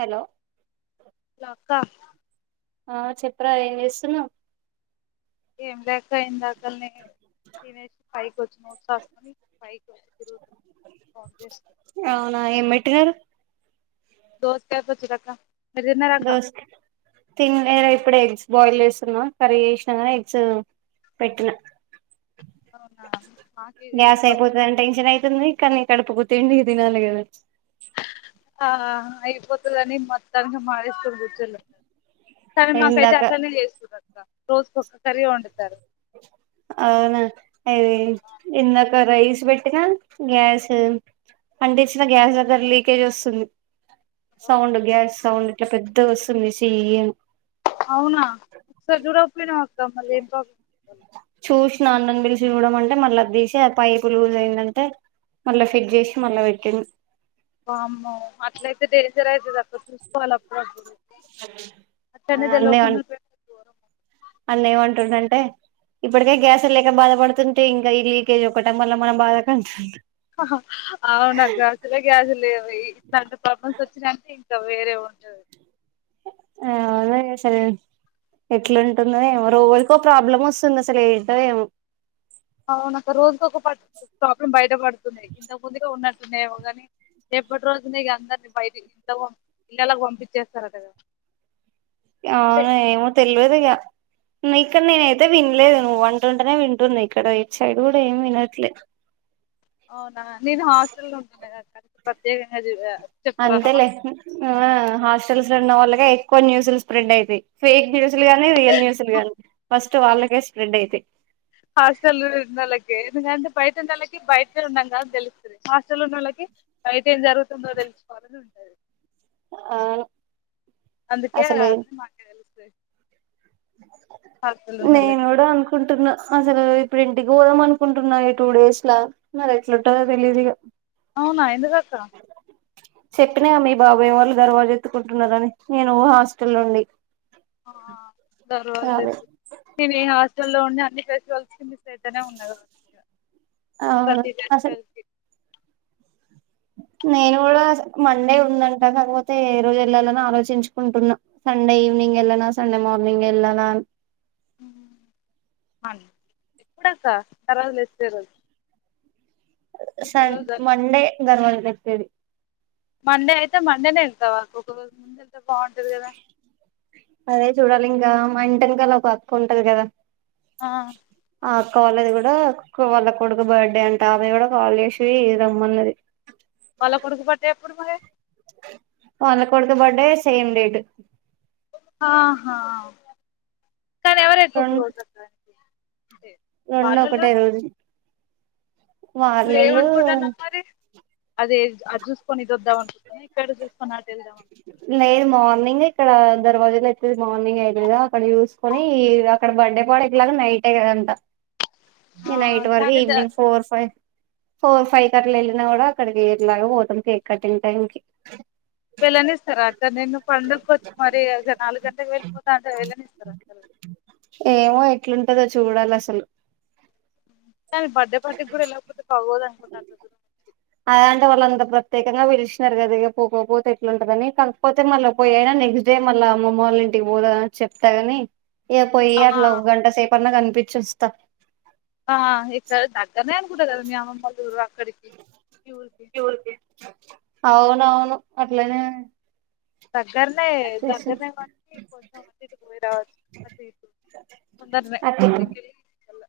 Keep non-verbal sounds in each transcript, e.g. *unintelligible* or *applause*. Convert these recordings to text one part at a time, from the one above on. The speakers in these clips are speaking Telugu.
హలో హలో అక్క ఆ చెప్పరా ఏం చేస్తున్నావు ఏం లే అక్క ఇందాకల్నే తినేసి, పైకి వచ్చి నోట్స్ రాసుకొని, పైకి వచ్చి తిరుగుతున్న ఫోన్ జేస్ అవునా ఏం పెట్టినారు దోసకాయ పచ్చడి అక్క మీరు తిన్నారా అక్క దోస్ తిన్లేరే ఇప్పుడే ఎగ్స్ బాయిల్ వేస్తున్నా, కర్రీ చేసిన కదా ఎగ్స్ పెట్ట్ న్నా అవునా మాకు గ్యాస్ ఏదన్నా ఒకటి అయిపోతదని టెన్షన్ అయితుంది. కానీ కడపుకు తిండీ తినాలికద, ప్చ్ ఒత్తుల్లన్ని మొత్తాంగా మానేసుకొని కూర్చోలేము. కదా కానీ నాకైతే ఇందాక అట్లనే ఏస్ తున్నరు. అవునా ఇదీ ఇందాక రైస్ చూపెట్టినా గ్యాసు అంటిచ్చిన గ్యాస్ దగ్గర లీకేజ్ వస్తుంది సౌండ్ గ్యాస్ సౌండ్ ఇట్ల పెద్దగా వస్తుంది సుయ్ అని. ఇద్దో మళ్ళీ ఏం ప్రాబ్లెమ్ *inaudible* నాన్నని పిలిచి చూడ మంటే మళ్ళీ అది తీసి పైపు లూజ్ అయిందంటే మళ్ళ ఫిట్ చేసి మళ్ళ పెట్టిండు వామ్మో అట్లయితే డేంజర్ అయితది అట్ల చూసుకోవాల అప్పుడుప్పుడు ఆ అట్లనే అన్న తెల్వకుండా పెడితే ఘోరం అన్న ఏమంటుండు అంటే ఇప్పుటికే ఉమ్ గ్యాసుల్ లేక బాధ పడుతుంటే ఇంకా ఈ లీకేజ్ ఒకటా మళ్ళ మన బాధ కు అంటుండు హహా అవునక్కా అసలే గ్యాసుల్ లేవు ఇట్లాంటి ప్రాబ్లమ్స్ వచ్చినాయంటే ఇంకా వేరే ఉంటది. ఆ అదేగా అసలు ఎట్లుంటుందో ఏమో రోజుకో ప్రాబ్లం వస్తుంది అసలు ఏంటో ఏమో. అవునక్క రోజుకొక పా ప్రాబ్లం బయటపడుతుం నాయి ఇంతకు ముందుగా ఉన్నా ఉన్నాయోమో కానీ రేపటి రోజునే ఇగ అందరినీ బయటికి ఇంట్లోకి ఇల్లలాకి పంపించేస్తారటగా. అవును ఏమో తెలవదుగా ఇక్కడ నేనైతే వినలేదు నువ్వు అంటుంటేనే వింటుంది ఇక్కడ ఇటు సైడ్ కూడా ఏం వినట్లేదు అవునా నేను హాస్టల్ లో ఉంటున్నా గద ప్రత్యేకంగా దివ్య అంతేలే *unintelligible* హాస్టల్స్లో ఉన్న వాళ్ళకి ఎక్కువ న్యూస్లు స్ప్రెడ్ అయితయ్. ఫేక్ న్యూస్లు గానీ రియల్ న్యూస్లు గానీ ఫస్ట్ వాళ్ళకే స్ప్రెడ్ అయితాయ్. హాస్టల్లో ఉన్నోళ్ళకి ఎందుకంటే బయట ఉన్నోడికి బయటే ఉన్నాం కదా తెలుస్తుంది హాస్టల్లో ఉన్నోళ్లకి బయట ఏం జరుగుతుందో తెలుసుకోవాలని ఉంటది. అవును అందుకే అన్ని మాకే తేలుస్త స్తాయ్ హాస్టల్లో ఉన్నోళ్ళకి కుంటున్నా అసలు ఇప్పుడు ఇంటికి పోదాం అనుకుంటున్నా ఈ టూ డేస్ లా మరి ఎట్లుంటదో తెలియదు ఇక అవునా ఎందుకక్క చెప్పిన గా మీబాబాయ్ వాళ్ళు దర్వాజ్ ఎత్తుకుంటున్నారని నేను హాస్టల్ నుండి రాలే నేను ఈ హాస్టల్ లో ఉండి అన్ని ఫెస్ గర్ల్స్ చైతన్య ఉండదు కావచ్చు అవును తర్టీన్త్ అసలు ఏప్రిల్ కి నేను కూడా సండే ఉందంట తర్వాత ఏ రోజు వెళ్ళాలని ఆలోచించుకుంటున్నా సండే ఈవినింగ్ వెళ్ళనా సండే మార్నింగ్ వెళ్ళనా అని. హ్మ్ అం ఎప్పుడక్క తర్వాత నెక్స్ట్ డే రో సన్ మండే దర్వాజలెత్తేది. మండే అయితే మండేనే వెళ్తావా ఒక రోజు ముందు వెళ్ బాగుంటది కదా అదే చూడాలి ఇంకా మా ఇంటిఏనకాల ఒక అక్క ఉంటది కదా ఆ ఆ అక్కవాల్లది కూడా క్ వాళ్ళ కొడుకు‌ బర్త్డే అంట ఆమె కూడా కాల్ చేసి రమ్మన్నది. వాళ్ళ కొడుకు బర్డే ఎప్పుడు మరి మా అన్న కొడుకు బర్డే సేమ్ డేట్ ఆహా కానీ ఎవరు ఎక్కువ క్లోజ్ అవు రెండ్ ఒకటే రోజు నువ్వెం వాళ్ళలో అంకుటన్నావ్ మరి అదే అది చూస్కొని ఇట్ వద్దా అకుంటన్నావట ఇక్కడ చూసుకోని అటెళ్దాం లేదు మార్నింగ్ ఇక్కడ దర్వాజలెత్తేది మార్నింగ్ అయితుదా అక్కడ చూసుకొని అక్కడ బర్డే పాడ అలాగా నైట్ దంత ఆ నైట్ వరకు కానీ the evening four five four five కట్ల వెళ్ళినా కూడా అక్కడికి ఎట్లాగు పోతాం కేక్ కట్టింగ్ టైం కి వెళ్ళనిస్తరా అక్క నిన్ను పండుగకు వచ్చి మరి ఒక నాలుగు గంట్లకి వెళ్ళిపోతా అంటే వెళ్ళనిస్తరా మరి ంటదో చూడాలసలు కానీ బర్డే పార్టీకి కూడా వెళ్ళకపోతే బాగోద్ అనుకుంట అంత దగ్గర నుంచి ఖ్యంగా పిలిచినారు కదా ఇ పోకపోతే ఎట్లంటుందని కాకపోతే మళ్ళీ పోయినా నెక్స్ట్ డే మళ్ళ మా అమ్మ వాళ్ళ ఇంటికి పోదా అని చెప్తగని ఏ ఆ పోయ్యట్లా గంట సేపన్న కనిపి పిచ్చోస్తా వెళ్ళవనుకుంట కదా మీ అమ్మమ్మవాళ్ళ ఊరు అక్కడికి మీ ఊరికి ఎవరికి అవునవును అట్లనే దగ్గరనే చేసి దగ్గరనే గాని కొంచెం అటు ఇటు పొయ్యి రావచ్చు అటు ఇటు తొందరనే అట్లా మార్నింగ్ వెళ్ళి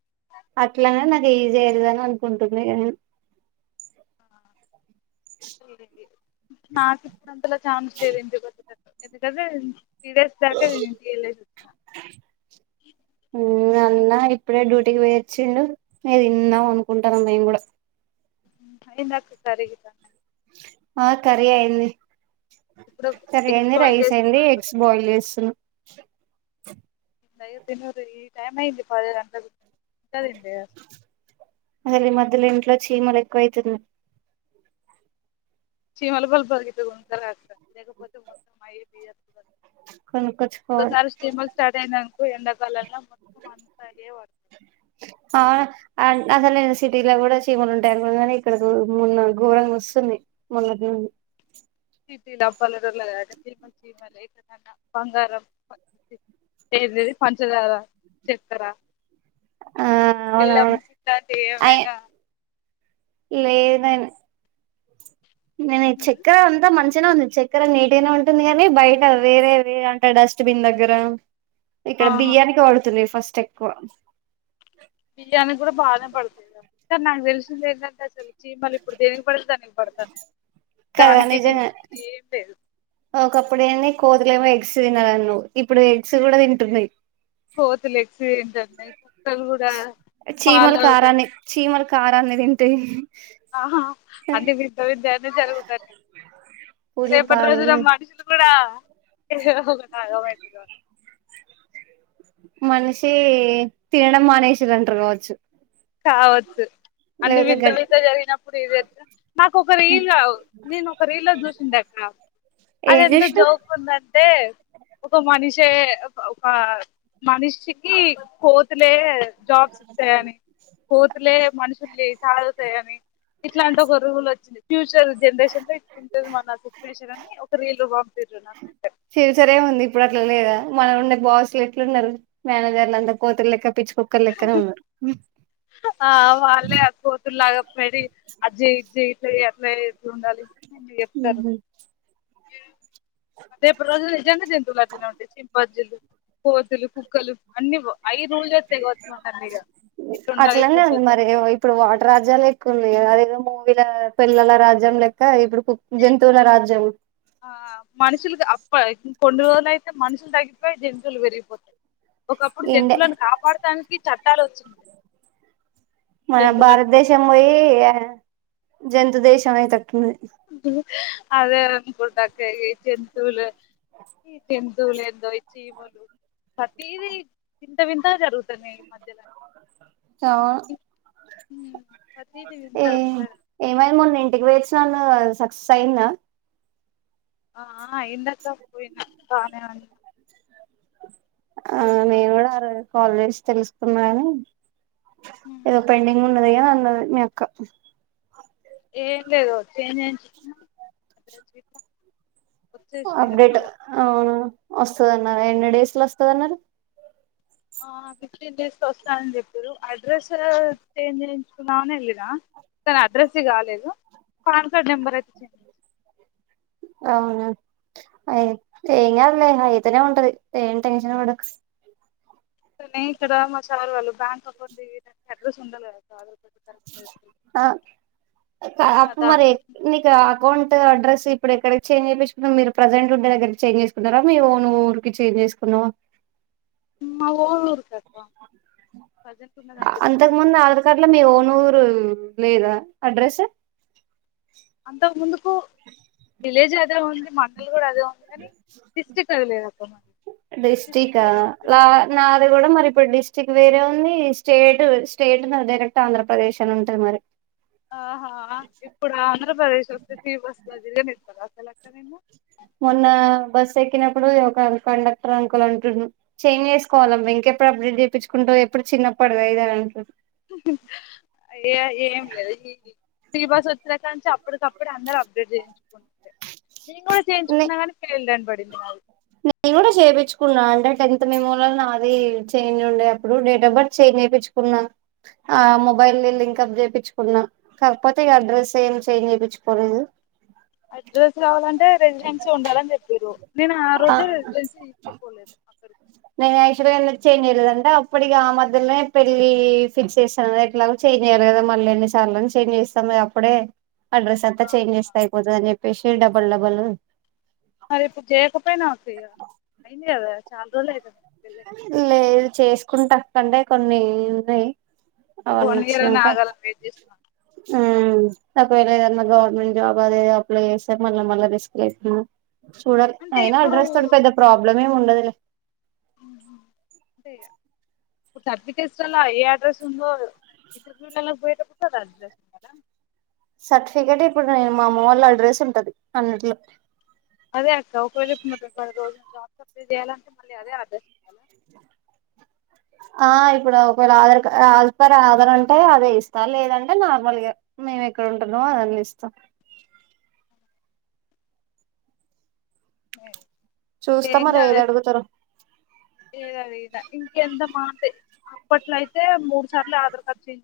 ఏ జరుగద అనుకుంటున్న ఇగ నేను నాకు ఇప్పుడు అంతలో చాన్స్ లేదు ఇంకొ దగ్ ఎందుకండి త్రిడెస్ దాక నేన ఇంటి కెళ్లెష్వత్తా అన్నా ఇప్పుడే డ్యూటీకి పోయ్యిచ్చిండు ఇగ తిందాం అనుకుంటాన మేము కూడా ఐదుకు సారీగ తా ఆ కర్రీ అయింది ఇప్పుడు సరి ఎగ్స్ అయింది బాయిల్ రైస్ అయింది చేస్తున్నాను కదా ఎగ్స్ బాయిల్ చేస్తున్నా ఇట్ల అయితే తిన్నారు ఈ టైమ్యింది పది గంటాలు అ మధ్యలో ఇంట్లో చీమలు ఎక్కువ అయితున్నాయి చిమల బల్ బర్గతే ఉంటరత లేకపోతే మొత్తం అ కొనుక్కొచ్చుకోవాలి సారు స్టేమల్ స్టార్ట్యనా ఈ ఎంద కాలం లో ఆ అసలు నను సిటీలో కూడా చీమలు ఉంటారు కాని ఇక్కడ మున్న ఘోరంగా వస్తుంది మున్నటి నుండి సిటీలు అబ్బాలు రల అేమ చమలున్నా బంగారం పంచదార చక్కర ఆ అవునవును పలమలావైగా లేదని నేను ఈ ఉమ్, చక్క్ర అంతా మనుష ఉంది చక్కెర నీటైనా ఉంటుంది కాగాని బయట వేరేే అంట డస్ట్బిన్ దగ్గర ఇక్కడ ఆహా బియ్యానికి పడుతుంది ఫస్ట్ ఎక్కువ బియ్యానికి కూడా బాగానే పడతాద సరే నక్ తెల్సింది ఏంటి అంటే అసలు మళ్ళీ ఇప్పుడు దేనినికి పడితే దనినికి పడతా నేను కదా దానికి దీని నిజంగా పద ఏం లేదు కోతులు ఏమో ఎగ్స్ తినాలన్న ఇప్పుడు ఎగ్స్ కూడా తింటుంనాయి అపో చీమల కారాన్ని చీమల కారాన్ని తింటాయి ఆహా అంటే మీద్ద విద అనే జరుగుతాను పులి రేపటి పాలు రోజున మనుషులు కూడా *inaudible* మనిషి తినడం మానేసరంటారు కావచ్చు కావచ్చు అన్ని లేకపోతే వింత గ వింత జరిగినప్పుడు *unintelligible* నాకు ఒక రీల్ నేను ఒక రీల్ చూసింది అక్కడ అది ఏం ఎంత చేసినవ్ జోక్ ఉందంటే ఒక మనిషే ఒక మనిషికి కోతురి లే జాబ్స్ ఇస్తాయని కోతులే మనుషుల్ని సాగుగుతాయ అని ఇట్లాంటి ఒక రువులు వచ్చింది ఫ్యూచర్ జనరేషన్ ఇంట మన సిచువేషన్ అ ఒక రీల్ బాం బాస్లు ఎట్లు ఉన్నారు మేనే గర్లు అంత కోతురు లెక్క పిచ్చు ఆ వాళ్ళే ఆ కూతురులాగాపోడి అజ్జయ్జ ఎట్లా ఎ ఉండాలి మీ చెప్తారు ఉహు రేపు రోజులు జంగ జంతువుల అ ఉంటాయి సింపజజులు కోతులు కుక్కలు అన్ని అయి రూల్ చేస్తాయి కావచ్చు మనల్ని ఇగ ఇట్లుండాలి అట్లనే అండి ఇట్లుండొద్దు మరి ఇప్పుడు వాట రాజ్యాలు ఎక్కువ ఉన్నా అదేదో మూ వీళ్ళ పిల్లల రాజ్యం లెక్క ఇప్పుడు జంతూవులా రాజ్యము ఆ మనుషులకి అప్ప కొన్ని రోజులు అయితే మనుషులు తగ్గిపోయి జంతువులు పెరిగిపోతాయి ఒకప్పుడు ఇండే జంతువులను కాపాడటానికి చట్టాలు వచ్చింది జంతువులను జనత దేశమయి తట్ అదే అనుకు జంతువులు ఈ జంతువులు ఏందో చీమలు ప్రతీద వింత వింత జరుగుతున్నాయి ఈ మధ్యలో స ఉమ్ ప్రతిదీ వింత ఏ వింత ఏమై మొన్న ఇంటికి వేచినన్నావు స సైన్ ఆ అయింది అక్క పోయినా బానే అయింది ఆ నేను కూడా ఆర కాలజేస్ తెలుసుకున్నాని ఏదో పేడింగ్ ఉండదిగా మక ఏం లేదు ఎమ్ చెసినావ్ నే అద రజట్ అప్డేట్ అవునా వస్తుద అన్నారు ఎన్ని డేస్ లో వస్తుంది అన్నారు ఫిఫ్టీన్ డేస్ వస్తానని చెప్పారు అడ్రస్ చేంజ్ చేయించుకున్నామని వెళ్ళనా కాని అడ్రస్ కాలేదు పాన్ కార్డ్ నెంబర్ అయితే చేంజ్ చే అవునా అ ఏం కాదులే హైదనా ఉంటది ఏ టషడ అనీ ఇక్కడ మా సార్ వాళ్ళు బ్యాంక్ అకౌంట్ అడ్రస్ ఉండాలి కదా సార్ కరెక్ట్ అప్పు మరి దానికోసం మీకు అకౌంట్ అడ్రెస్ ఇప్పుడు ఎక్కడికి చేంజ్ చేయిసుకున్నా మీరు ప్రజెంట్ ఉంటే దగ్గకి చేంజ్ చేసుకున్నా మీ ఊరికి చేంజ్ చేసుకున్నావు మా వోలురకర్ క చేంజ్ అంతకు ముందు ఆధార్ కార్డ్ లో మీ ఓనూరు లేదా అడ్రస్ అంత ముందుకు విలేజ్ అదే ఉంది మండల అదే ఉంది కాని డిస్ట్రిక్ట్ అది లేదు అక్క మ డిస్ట్రిక్ట్ మీరే ఉంది అది కూడా మరి ఇప్పుడు డిస్టిక్ వేరే ఉంది స్టేట్ స్టేట్ ఉన్నారు డైరెక్ట్ ఆంధ్రప్రదేశ్ అని ఉంటంది మరి ఆహా ఇప్పుడు ఆంధ్రప్రదేశ్ వస్తే తీటీ వస్త దిస్తా అసలులాతారేన్న మొన్న బస్ ఎక్కినప్పుడు ఒక కండక్టర్ అంకుల్ అంటు చేంజ చేసుకోలంకప్పుడు అభివృద్ధి తప్పించుకుంటు ఎప్పుడు చిన్నప్పుడు ఐదాంలు ఏ ఏం లేదు ఈ శ్రీవాసు ఉత్రకాంత చెప్ప అప్పటికప్పుడు అందరుూ అప్గ్రేడ్ చేయించుకుని న కూడా నే చేయించుకున్నాంగా క బట్టి వా నేను కూడా చేయించుకున్నా అంటే టెన్త్ మెమోలో నాది చేంజ్ ఉండే అప్పుడు డేట్ ఆఫ్ బర్త్ చే్ చేయించుకున్నా ఆ మొబైల్ం పికప్ చేయిించుకున్నా కాకపోతే ఇక అడ్రస్ ఏం చేంజ్ చేయిించుకోలేదు అడ్రస్ కావాలంటే రెసిడెన్సీ ఉండాలని చెప్పారు నేను ఆ రోజే రెసిడెన్సీ తీసుకపోలేదు అక్కడి నేను యాక్చువల్గా ఎ చేయిన్ చేయలేదుంట అప్పుటిక ఆ మధ్యనే పెళ్లి ఫిక్స్ చేస్తాను ఎట్లాగ చేయిన్ చేయాలి కదా మళ్ళీ ఎన్ని చార్ని చేం చేస్తాం అడే అడ్రెస్ అంతా చాన్జి చేస్తాయిపోదు అని పేషెట్ డబ్బల్ డబల్ మరి ఇప్పుడు చేయకపోయినా అయింది కదా చాలా రోజులు అవుతుంది లేదు చేసుకుంటంటే కొన్ని ఉన్నాయి ఒక అవన్నీ వన్ ఇయర్ లోనే ఆగాలని వెయిట్ చేస్తున్నాను తవేళ ఏదన్నా గవర్నమెంట్ జాబ్ అద అప్లై చేస్తే మళ్ళీ మళ్ళీ రిస్క్స్తున్నా చూడాలి అంటే అయినా ఇప్పుడు అడ్రస్ తో పెద్ద ప్రాబ్లం సమము ఉండదిలే ప్పు తర్పి చేస్తలాా ఏ అడ్రస్ ఉందో ఇర్వ్యూల పోయట కుంటారా అడ్రస్ ఉందారా సర్టిఫికేట్ ఇప్పుడు నేను మా అమ్మ వాళ్ళ అడ్రస్ ఉంటది అన్నిట్లో అదే అక్క ఒకవేళ మొత్తం పది రోజులు జాబ్స్ అప్లై చేయాలంటే మళ్ళీ అదే అర్థస్ చేయాలి ఆ ఇప్పుడు ఒకవేళ ఆధార్ ఆజప ఆధార్ ఉంటే అదే ఇస్తా లేదంటే నార్మల్గా మేము ఎక్కడ ఉంటున్నామో అదన్ని ఇస్తాం బరి చూస్తా ఏం మరి అద ఏది అడుగుతారో ఏదదద ఇంకెంత మాట పట్లాయితే మూడు సార్లు ఆధార్డ్ చేంజ